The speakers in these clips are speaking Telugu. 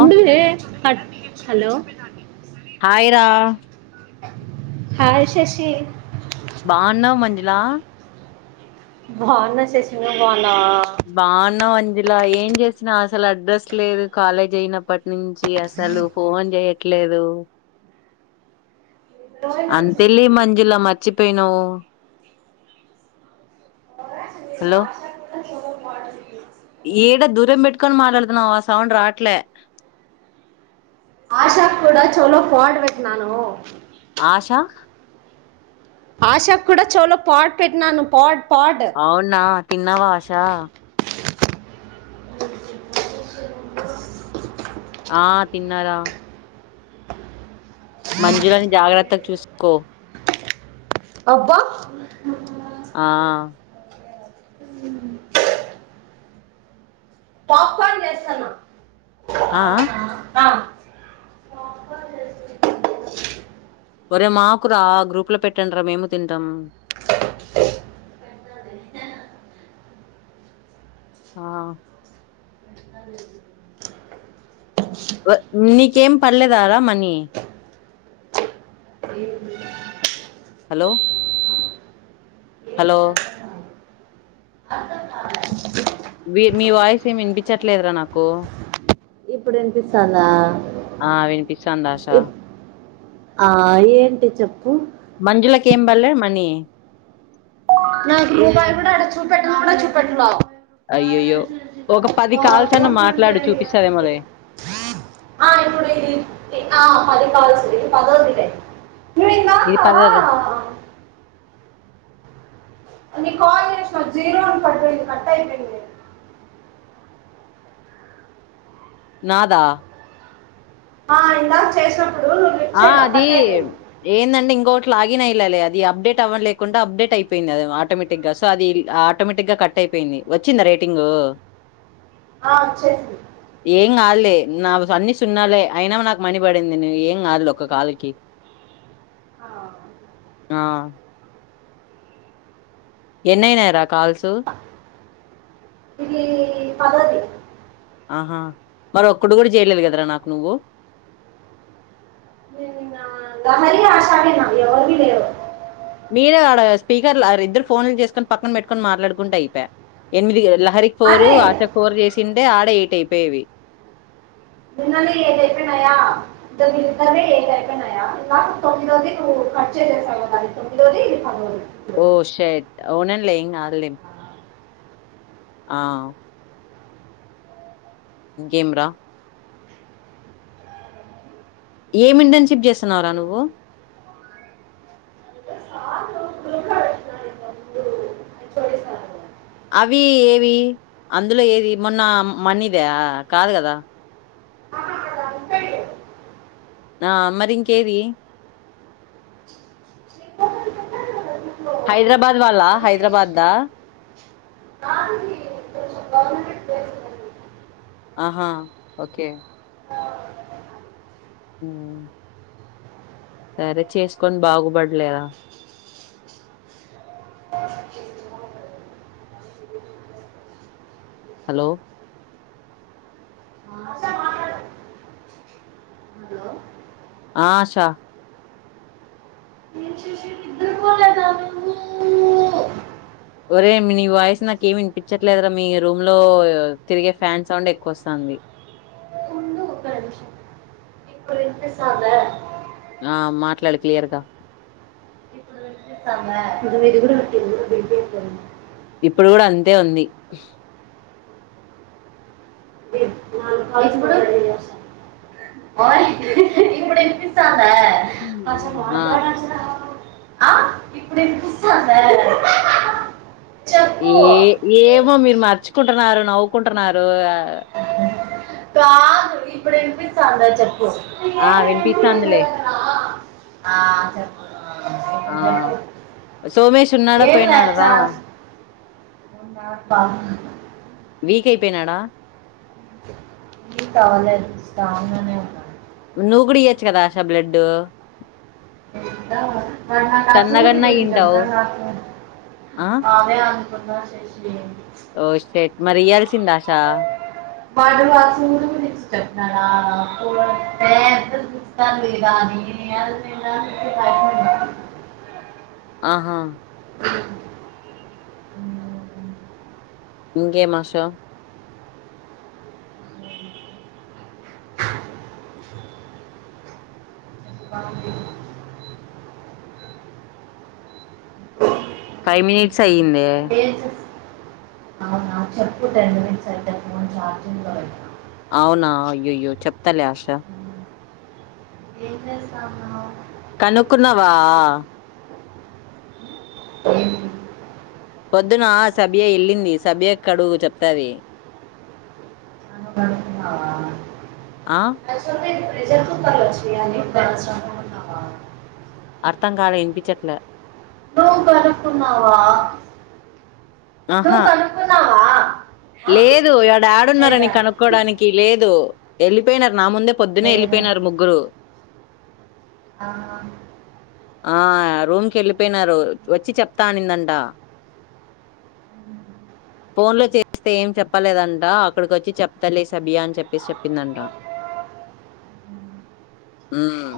ఓ వే అట్ హలో హాయ్ రా హాయ్ శేషి బా ఉన్నవ్ మంజుల బాఉన్న శేషి నువ్ బా బాఉన్నావ్ అన్ ఇలా ఏం చేసినా అసలు అడ్రస్ లేదు కాలేజ్ అయినప్పట్ నుంచి అసలు ఫోన్ చేయట్ ట్లేదు అంతేలే మం ఇలా మర్చిపోయినావు హలో ఏడా దూరం పెట్టుకొని మాట్లాడుతున్నావ సౌండ్ రావట్లే నా చెవులో పాడ్ పెట్టినాను ఆషా ఆషా కూడా చెవులో పాడ్ పెట్టినాను పాడ్ పాడ్ అవునా తిన్నవా ఆషా ఆ తిన్నరా మంజుగాని జాగ్రత్తగా చూసుకో అబ్బా ఆ పాప్కార్న్ చేస్తాన్నా ఆ ఒరే మాకురా గ్రూప్ లో పెట్టండ్ రా మేము తింటాం ఆ వ నీకేం పడ్లేదార మనీ హలో హలో బి మీ వాయిస్ ఏమి వినిపించట్లేదురా నాకు ఇప్పుడు ఇనిపిస్తాంద చంద్ ఆషా ఆ ఏంటి చెప్పు మంజుల కేెం బడ్లే మనీ నాకు రూపాయి కూడా ఆడ చూపెట్టన్ కూడా చూపెట్టల అయ్యయ్యో ఒక పది కాల్స్ అన్న మాట్లాడు చూపిస్తదేమోలే ఆ ఇప్పుడ ఇది ఆ పది కాల్స్ ఇది పదోది ఇదే ఇది పదోదె నీ కాల్ జేసిన జీరో అని కట్టయి కట్టయిపోయింది లే నాదా ఆ ఇందాక చేసిన ఆ అది ఏందండి ఇన్ కోట్లాగినయాలాలే అది అప్డేట్ అవ్వ లేకుండా అప్డేట్ అయిపోయింది అది ఆటోమేటిక్ గా సో అది ఆటోమేటిక్ గా కట్ అయిపోయింది వచ్చిందా రేటింగు ఆ వచ్చేసింది ఏం కాదులే నాకు అన్ని సున్నాలే అయినా మ నాకు మని పడింది నువ్వు ఏం ఆలోక్క కాల్కి ఆ, ఆ ఎన్నయినయిర కాల్సు ఇదీ పదోది ఆహా మరి ఒక్కటీ కూడా చేయలేదు కదరా నాకు నువ్వు ఆ దమరి ఆషానే ఎవరివి లేవు మీరే ఆడ స్పీకర్ల ఆ ఇద్దరు ఫోన్లు చేసుకొని పక్కన పెట్టుకొని మాట్లాడుకుంటే అయిపయే ఎనిమిది లహరి ఫోరు అదే ఆశ ఇంకా ఫోర్ చేసింటే ఆడే ఎయిట్ అయిపోయేవి నిన్ననే ఏడైపోయినాయా ఇంకా తొమ్మిదోది నువ్వు కట్చచేసేసావవ్ కదా అది తొమ్మిదోది ఇది పదోది ఓషట్ అవునాన్లే ఏం కాదు లే ఆ ఇంకేంరా ఏమి ఇంటర్న్షిప్ చేస్తున్నావుర నువ్వు హలో అవి ఏవి అందులో ఏది మొన్న మనీద కాదు కదా నా మరి ఇంకేది హైదరాబాద్ వాళ్ళా హైదరాబాద్ దా ఆహా ఓకే ఊమ్ సరే చేసుకొని బాగుపడులేరా హలో ఆ ఆషా నేను చూసి నిద్రపోలేదా నువ్వు ఒరే నీ వాయిస్ నాకు ఏమి వినిపించట్లేదురా మీ రూమ్ లో తిరిగే ఫ్యాన్ సౌండ్ ఎక్కువ వస్తంది ఉండు వినిపిస్తందా ఆ మాట్లాడు క్లియర్గా స్థాందా ఇప్పుడు కూడా అంతే ఉంది ఇప్పుడు స్థందా ఆ ఇప్పుడినిపిస్తందా ఏ ఏమో మీరు మర్చుకుంటున్నారు నవ్వుకుంటున్నారు ఆ చెప్పు ఆ వినిపితానందిలే చెప్పు ఆ సోమేష్ ఉన్నాడా పోయినడరా పప్పా వీక్ అయిపోయినాడా ఇంకా అవ్వలేదు స్ట్రాంగ్గానే వున్నాడు నువ్వు గుడ ఇయచ్చుగాద ఆశ బ్లడు అమె వున్న చేసిపోయింది ఓషెట్ మరి ఇయ్యల్సింది ఆశ వాడు వాసు గురించి చేపినాడ ఏ అద్దు సూస్తాంది గాని ఆలు మేం రానికి బయట్నే వున్నం ఆహా ఇంకేం ఆశ ఫైవ్ మినిట్స్ అయ్యిందే ఏం చేస్తాను నాకు చెప్పు టెన్ మినిట్స్ అయితే ఫోన్ ఛార్జింగ్లో పెడుతా అవునా అయ్యోయ్యో చెప్తాలే ఆశ ఏం చేస్తాను కనుక్కున్నావా పొద్దున సబియ వెళ్ళింది సబియకి అడుగు చెప్తాది నువ్వు అడుగుతున్నావా ఆ యాక్చువల్ నేను ప్రెషర్ కుక్కర్లు వచ్చినాయండి అర్థం కాలే వినిపించట్లే నువ్వు కనుక్కున్నావా నువ్వు ఆహా కనుక్కున్నావా లేదు ఈడ యాడున్నారని లేదా కనుక్కోడానికి లేదు వెళ్ళిపోయినారు నా ముందే పొద్దునే లేదా వెళ్ళిపోయినారు ముగ్గురు ఆ, ఆ రూమ్ కి వెళ్ళిపోయినారు వచ్చి చెప్తా అనిందంట ఫోన్ లో చేస్తే ఏం చెప్పలేదంట అక్కడికి వచ్చి చెప్తలే సబియా అని చెప్పేసి చెప్పిందంట ఉమ్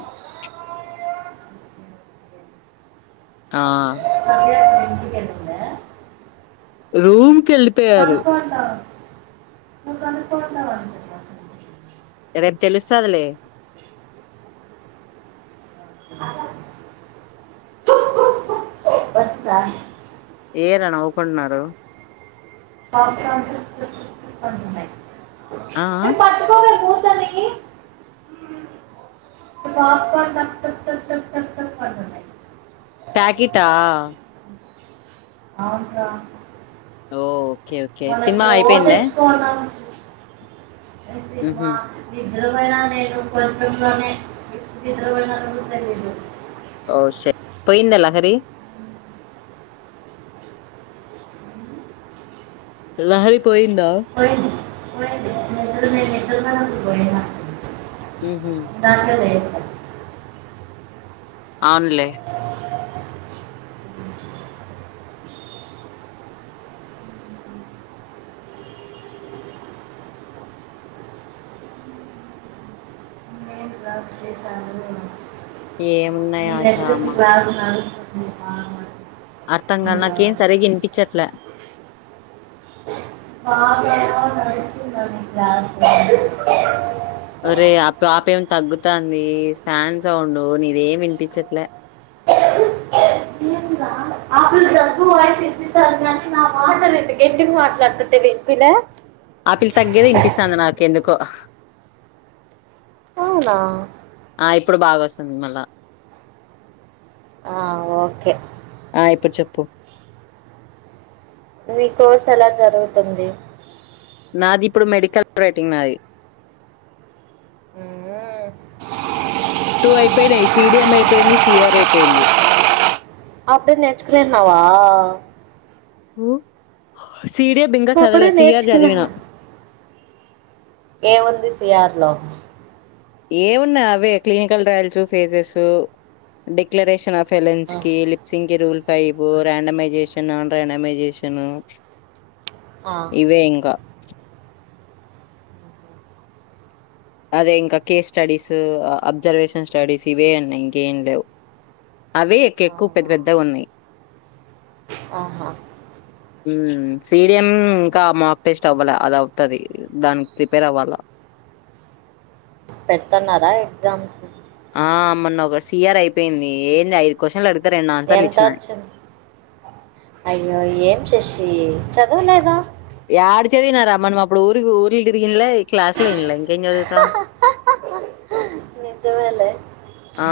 ఆ సరే, అక్కడ ఇంటికి వెళ్ళిందా రూమ్ కి నువ్వు వెళ్ళిపోయారు కనుక్కుంటావు నువ్వు కనుక్కుంటావు అనుకుంటున్నా రేపు తెలుస్తదిలే వచ్చిందా ఏరా నవ్వుకుంటున్నారు పాప్కార్న్ టక్ టక్ టక్ టక్ అంటున్నాయి ఆ ఇవి పట్టుకోవే మూతని పాప్కార్న్ టక్ టక్ టక్ టక్ టక్ టక్ అంటున్నాయి ప్యాకెటా అవునరా ఓ ఓకే ఓకే మనం సినిమా ఇప్పుడు ఓ అయిపోయిందా తెచ్చుకున్నాం సినిమా ఉహు నిద్రపోయిన నేను కొంచెంలోనే నిద్రపోయిన తెలియదు ఓ షట్ పోయిందా లహరి లహరి పోయిందా పోయింది పోయింది నిద్ర నేను నిద్రపోయినప్పుడు పోయినా ఉహు దాంట్లో లేదు అవునులే నేను క్లాస్ చేశాను ఏమున్నాయి మీ దగ్గర ఆషామ్మ క్లాస్ నడుస్తుంది బాగా అర్థం కాదు ఇంకా నాకేం సరిగ్గా వినిపించట్లే బాగా నడుస్తుందని క్లాస్ ఒరే ఆ పాప ఏం తగ్గుతాంది ఫ్యాన్ సౌండ్ నీదేం వినిపించట్లే నేను రా- అప్పుడు దగ్గు వాయిస్ వినిపిస్తారు కానీ నా మాట రెండు గట్టిగా మాట్లాడుతుంటే వినిపిలే ఆ పిల్ల తగ్గేదే వినిపిస్తాంది నాకెందుకో అవునా ఆ ఇప్పుడు బాగా వస్తుంది మళ్ళా ఆ, ఓకే ఆ ఇప్పుడు చెప్పు మీ కోర్స్ ఎలా జరుగుతుంది నాది ఇప్పుడు మెడికల్ రైటింగ్ నాది హ్మ్. టూ అయిపోయినాయి సిడిఎం అయిపోయింది సిఆర్ అయిపోయింది అప్పుడే నేర్చుకున్నావా సిడిఎం ఇంకా అప్పుడే చదవలే సిఆర్ నేర్చుకున్నా చదివినా ఏముంది సిఆర్ లో ఏమున్నాయి అవే clinical trials phases declaration of ఎలెన్స్ కి లిప్సింగ్ కి rule five randomisation non randomisation ఆ, ఇవే ఇంకా అదే ఇంకా కేస్ స్టడీస్ అబ్జర్వేషన్ స్టడీస్ ఇవే ఉన్నాయి ఇంకేం లేవు అవే ఎక్- ఎక్కువ పెద్ద అవునా పెద్దగా ఉన్నాయి ఆహా సిడిఎం ఇంకా మాక్ టెస్ట్ అవ్వాల అది అవుతది దానికి ప్రిపేర్ అవ్వాలా పెడుతున్నారా ఎగ్జామ్స్ ఆ మొన్న ఒక సిఆర్ అయిపోయింది ఏంది ఐదు క్వశ్చన్లు అడిగితే రెండు ఆన్సర్లు ఎంత ఇచ్చినా వచ్చింది అయ్యో ఏం శశి చదవలేదా యాడ చదివినారా మనం అప్పుడు ఊరికి ఊర్లు తిరిగిన్లే క్లాస్ లో ఇన్లే ఇంకేం చదువుతా నిజమేలే ఆ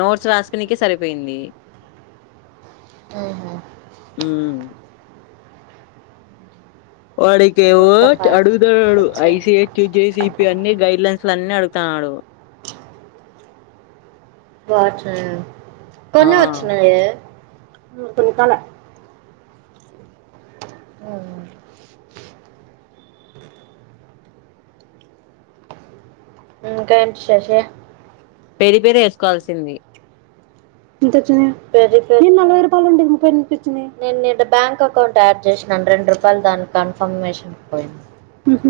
నోట్స్ రాసుకునికే సరిపోయింది మ్మ్హ. ఉమ్ వాడికేమో ఒక్క ఫైవ్ సెకండ్ అడుగుతున్నాడు వచ్చాయి ఐసిహెచ్ జేసిపి అన్ని గైడ్ లైన్స్ అన్ని అడుగుతున్నాడు బాగా వచ్చినాయి. ఆ కొన్ని వచ్చినాయి కొనుక్కోలే మ్మ్. ఇంకేంటి శశి పెరి పెరి వేసుకోవాల్సింది ఎంత వచ్చింది పెరి పెరి నేను నలభై రూపాయలు ఉండేది ముప్పై ఎనిమిది వచ్చింది నేను నేను బ్యాంక్ అకౌంట్ యాడ్ చేసినాను రెండు రూపాయలు దాని కన్ఫర్మేషన్ పోయింది మ్హూ.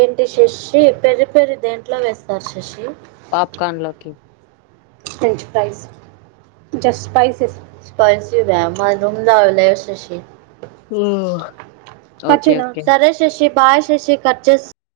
ఏంటి శశి పెరి పెరి దేంట్లో వేస్తారు శశి పాప్కార్న్ లోకి French fries just spices spicy బ్యా మా రూమ్లో లేవు శశి ఓ ఓకే ఖర్చేనా ఓకే సరే శశి బాయ్ శశి కట్ చేసి